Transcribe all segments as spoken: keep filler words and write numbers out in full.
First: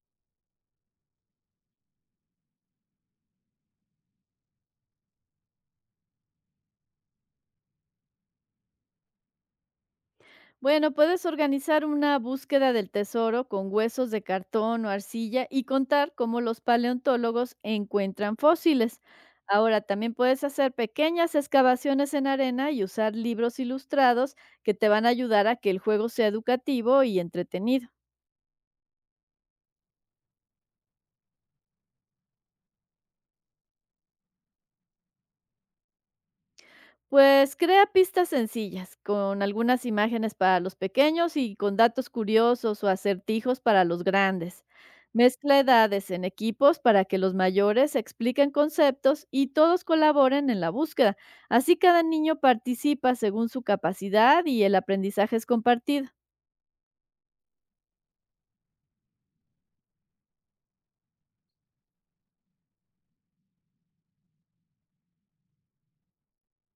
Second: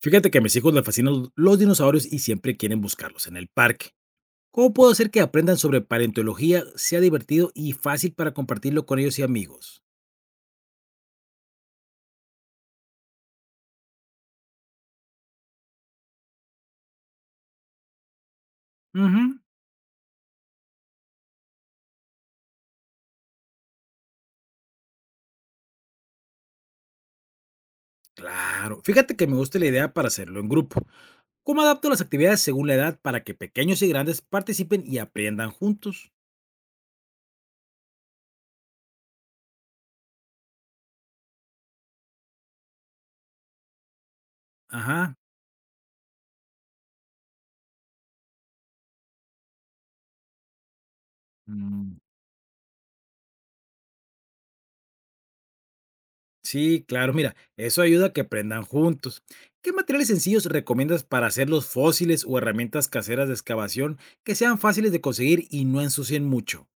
Fíjate que a mis hijos les fascinan los dinosaurios y siempre quieren buscarlos en el parque. ¿Cómo puedo hacer que aprendan sobre paleontología sea divertido y fácil para compartirlo con ellos y amigos? Bueno, puedes organizar una búsqueda del tesoro con huesos de cartón o arcilla y contar cómo los paleontólogos encuentran fósiles. Ujú. Ahora, también puedes hacer pequeñas excavaciones en arena y usar libros ilustrados que te van a ayudar a que el juego sea educativo y entretenido. Claro, fíjate que me gusta la idea para hacerlo en grupo. ¿Cómo adapto las actividades según la edad para que pequeños y grandes participen y aprendan juntos? Pues crea pistas sencillas, con algunas imágenes para los pequeños y con datos curiosos o acertijos para los grandes. Ajá. Mezcla edades en equipos para que los mayores expliquen conceptos y todos colaboren en la búsqueda. Así Mm. cada niño participa según su capacidad y el aprendizaje es compartido. Sí, claro, mira, eso ayuda a que aprendan juntos. ¿Qué materiales sencillos recomiendas para hacer los fósiles o herramientas caseras de excavación que sean fáciles de conseguir y no ensucien mucho?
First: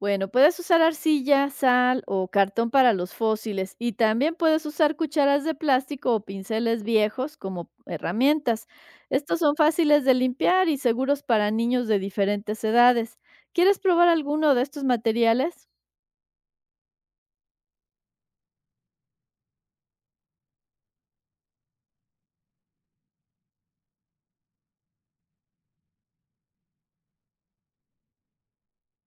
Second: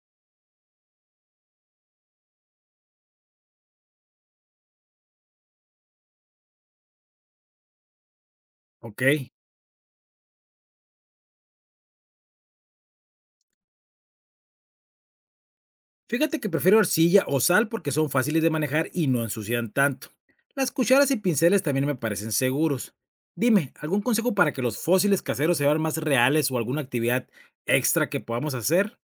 Bueno, puedes usar arcilla, sal o cartón para los fósiles y también puedes usar cucharas de plástico o pinceles viejos como herramientas. Ok. Estos son fáciles de limpiar y seguros para niños de diferentes edades. ¿Quieres probar alguno de estos materiales? Fíjate que prefiero arcilla o sal porque son fáciles de manejar y no ensucian tanto. Las cucharas y pinceles también me parecen seguros. Dime, ¿algún consejo para que los fósiles caseros se vean más reales o alguna actividad extra que podamos hacer?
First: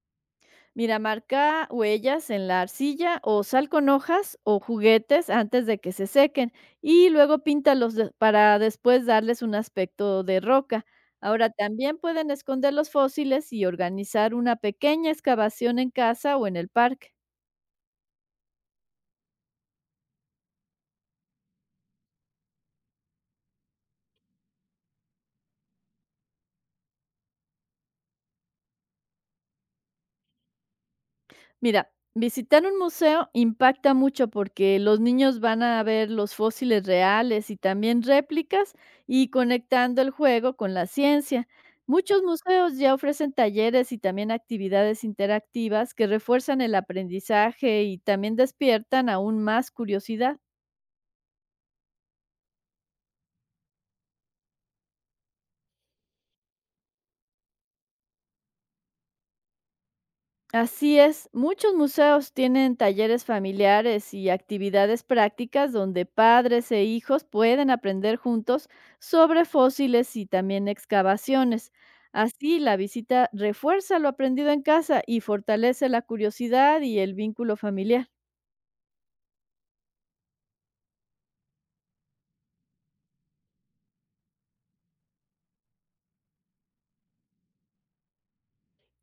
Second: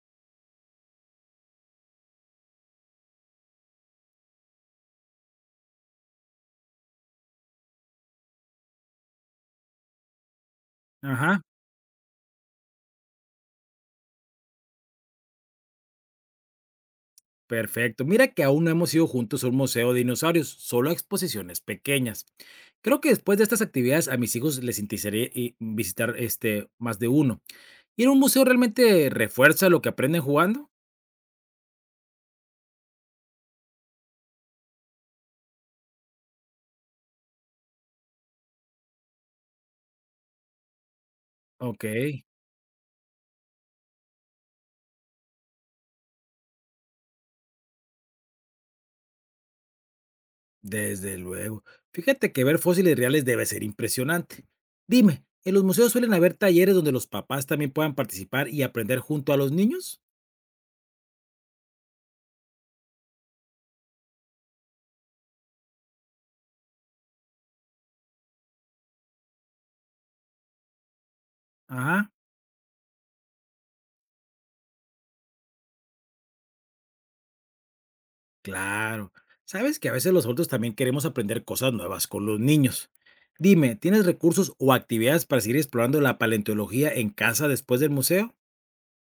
Mira, marca huellas en la arcilla o sal con hojas o juguetes antes de que se sequen y luego píntalos de- para después darles un aspecto de roca. Ajá. Ahora también pueden esconder los fósiles y organizar una pequeña excavación en casa o en el parque. Perfecto. Mira que aún no hemos ido juntos a un museo de dinosaurios, solo a exposiciones pequeñas. Creo que después de estas actividades a mis hijos les interesaría i- visitar este más de uno. ¿Ir a un museo realmente refuerza lo que aprenden jugando? Mira, visitar un museo impacta mucho porque los niños van a ver los fósiles reales y también réplicas y conectando el juego con la ciencia. Ok, Muchos museos ya ofrecen talleres y también actividades interactivas que refuerzan el aprendizaje y también despiertan aún más curiosidad. desde luego. Fíjate que ver fósiles reales debe ser impresionante. Dime, ¿en los museos suelen haber talleres donde los papás también puedan participar y aprender junto a los niños? Así es, muchos museos tienen talleres familiares y actividades prácticas donde padres e hijos pueden aprender juntos sobre fósiles y también excavaciones. Ajá. Así, la visita refuerza lo aprendido en casa y fortalece la curiosidad y el vínculo familiar. Claro. Sabes que a veces los adultos también queremos aprender cosas nuevas con los niños. Dime, ¿tienes recursos o actividades para seguir explorando la paleontología en casa después del museo?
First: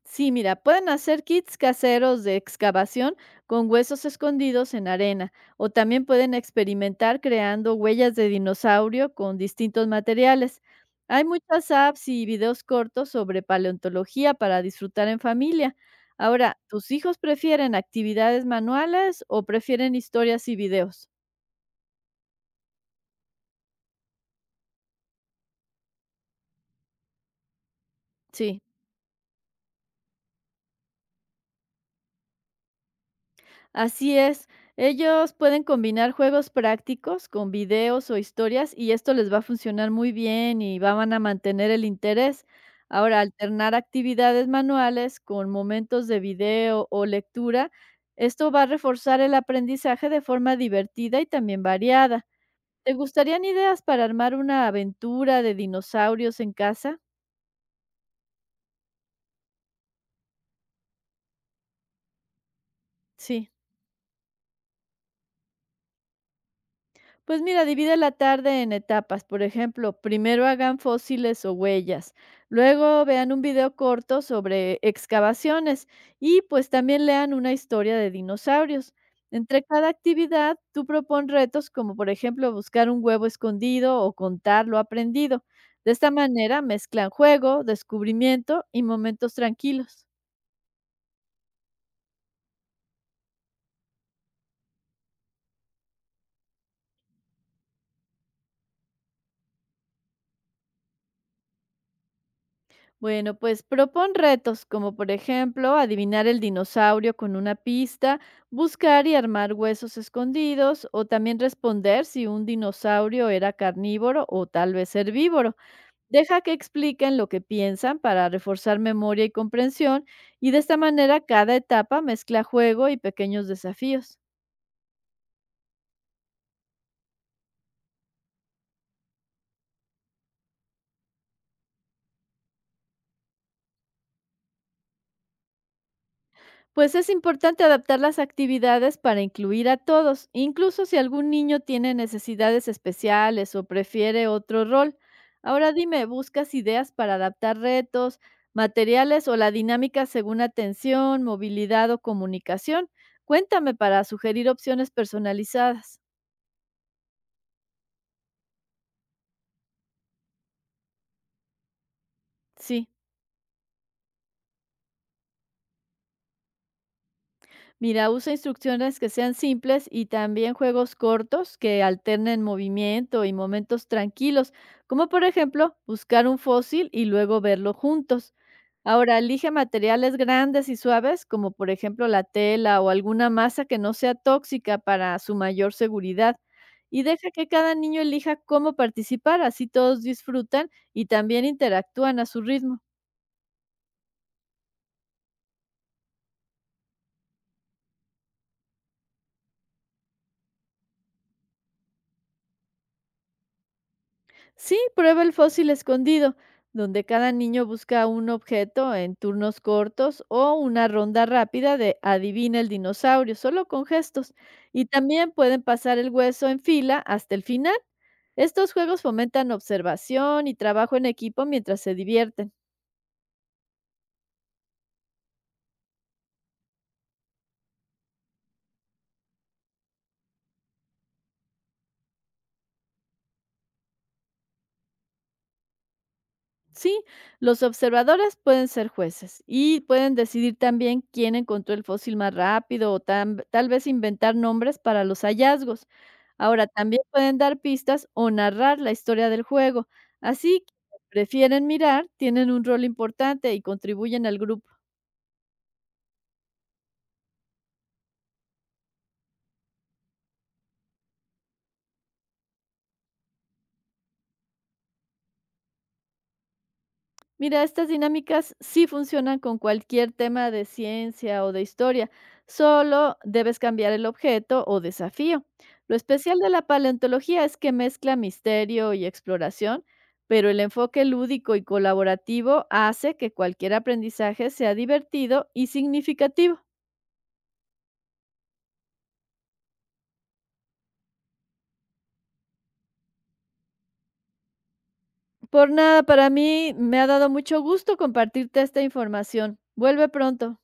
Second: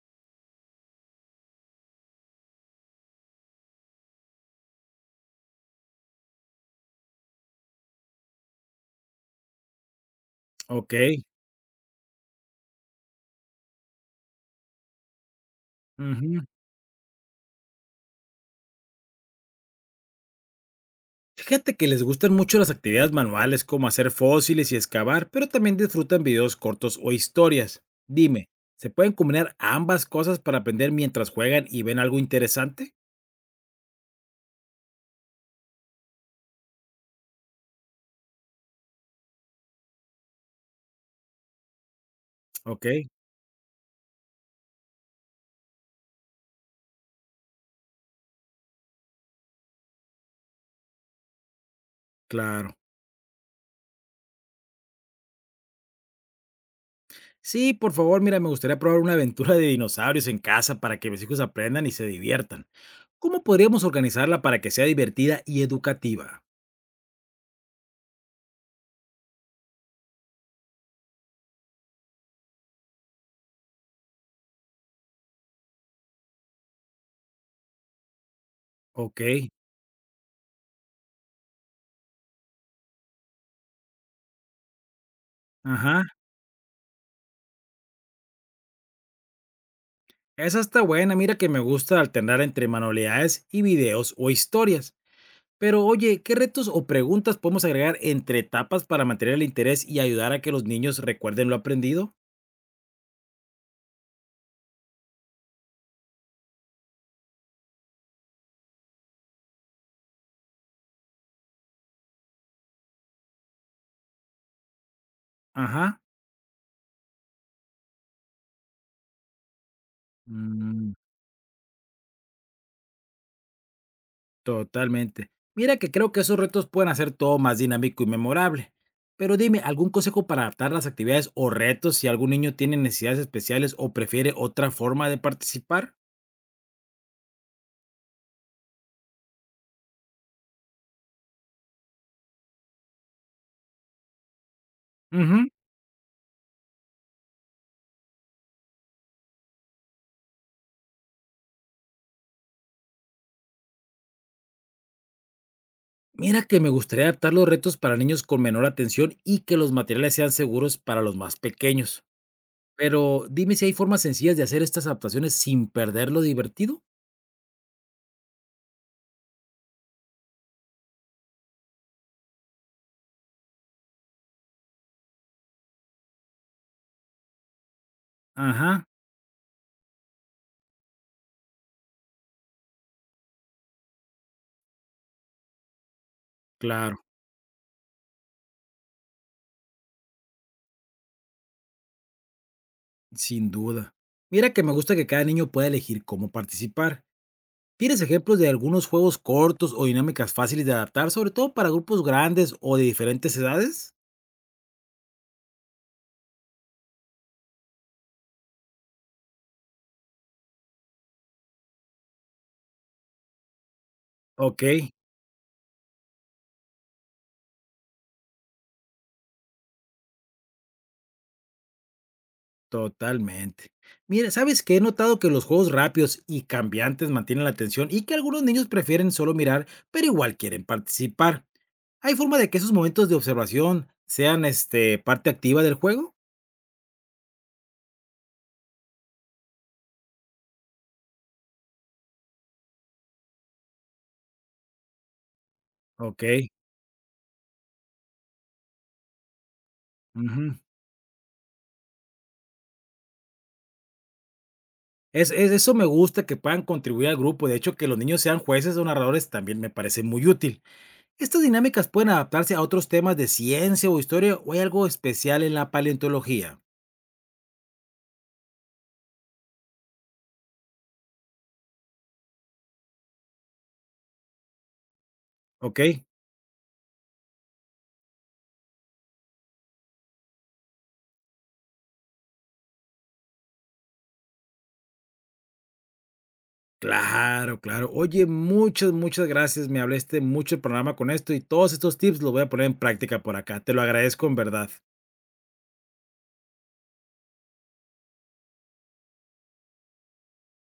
Sí, mira, pueden hacer kits caseros de excavación con huesos escondidos en arena o también pueden experimentar creando huellas de dinosaurio con distintos materiales. Ok. Hay muchas apps y videos cortos sobre paleontología para disfrutar en familia. Ujú. Ahora, ¿tus hijos prefieren actividades manuales o prefieren historias y videos? Fíjate que les gustan mucho las actividades manuales como hacer fósiles y excavar, pero también disfrutan videos cortos o historias. Dime, Sí. ¿se pueden combinar ambas cosas para aprender mientras juegan y ven algo interesante? Así es, ellos pueden combinar juegos prácticos con videos o historias y esto les va a funcionar muy bien y va- van a mantener el interés. Ok, Ahora, alternar actividades manuales con momentos de video o lectura, esto va a reforzar el aprendizaje de forma divertida y también variada. claro. ¿Te gustarían ideas para armar una aventura de dinosaurios en casa? Sí, por favor, mira, me gustaría probar una aventura de dinosaurios en casa para que mis hijos aprendan y se diviertan. ¿Cómo Sí. podríamos organizarla para que sea divertida y educativa? Pues mira, divide la tarde en etapas. Por ejemplo, primero hagan fósiles o huellas, luego vean un video corto sobre excavaciones y pues también lean una historia de dinosaurios. Ok, Entre cada actividad, tú propon retos como por ejemplo buscar un huevo escondido o contar lo aprendido. De ajá. esta manera mezclan juego, descubrimiento y momentos tranquilos. Esa está buena, mira que me gusta alternar entre manualidades y videos o historias. Pero oye, ¿qué retos o preguntas podemos agregar entre etapas para mantener el interés y ayudar a que los niños recuerden lo aprendido? Bueno, pues propon retos, como por ejemplo adivinar el dinosaurio con una pista, buscar y armar huesos escondidos, o también responder si un dinosaurio era carnívoro o tal vez herbívoro. Ajá. Deja que expliquen lo que piensan para reforzar memoria y comprensión, y de esta manera cada etapa mezcla juego y pequeños desafíos. Totalmente. Mira que creo que esos retos pueden hacer todo más dinámico y memorable. Pero dime, ¿algún consejo para adaptar las actividades o retos si algún niño tiene necesidades especiales o prefiere otra forma de participar? Pues es importante adaptar las actividades para incluir a todos, incluso si algún niño tiene necesidades especiales o prefiere otro rol. Ujú. Ahora dime, ¿buscas ideas para adaptar retos, materiales o la dinámica según atención, movilidad o comunicación? Cuéntame para sugerir opciones personalizadas. Mira que me gustaría adaptar los retos para niños con menor atención y que los materiales sean seguros para los más pequeños. Sí. Pero dime si hay formas sencillas de hacer estas adaptaciones sin perder lo divertido. Mira, usa instrucciones que sean simples y también juegos cortos que alternen movimiento y momentos tranquilos, como por ejemplo buscar un fósil y luego verlo juntos. Ajá, Ahora, elige materiales grandes y suaves, como por ejemplo la tela o alguna masa que no sea tóxica para su mayor seguridad. Y claro, deja que cada niño elija cómo participar, así todos disfrutan y también interactúan a su ritmo. sin duda. Mira que me gusta que cada niño pueda elegir cómo participar. ¿Tienes ejemplos de algunos juegos cortos o dinámicas fáciles de adaptar, sobre todo para grupos grandes o de diferentes edades? Sí, prueba el fósil escondido, donde cada niño busca un objeto en turnos cortos o una ronda rápida de adivina el dinosaurio, solo con gestos. Ok, Y también pueden pasar el hueso en fila hasta el final. Estos juegos fomentan observación y trabajo en equipo mientras se divierten. totalmente. Mira, ¿sabes qué? He notado que los juegos rápidos y cambiantes mantienen la atención y que algunos niños prefieren solo mirar, pero igual quieren participar. ¿Hay forma de que esos momentos de observación sean este, parte activa del juego? Sí, los observadores pueden ser jueces y pueden decidir también quién encontró el fósil más rápido o tam- tal vez inventar nombres para los hallazgos. Ok. Ahora, también pueden dar pistas o narrar la historia del juego. Ujú. Así, que prefieren mirar, tienen un rol importante y contribuyen al grupo. Es, es- eso me gusta que puedan contribuir al grupo. De hecho, que los niños sean jueces o narradores también me parece muy útil. ¿Estas dinámicas pueden adaptarse a otros temas de ciencia o historia o hay algo especial en la paleontología? Mira, estas dinámicas sí funcionan con cualquier tema de ciencia o de historia, solo debes cambiar el objeto o desafío. Ok, Lo especial de la paleontología es que mezcla misterio y exploración, pero el enfoque lúdico y colaborativo hace que cualquier aprendizaje sea divertido y significativo. claro, claro. Oye, muchas, muchas gracias. Me hablaste mucho el programa con esto y todos estos tips los voy a poner en práctica por acá. Te lo agradezco en verdad. Por nada, para mí me ha dado mucho gusto compartirte esta información. Vuelve pronto.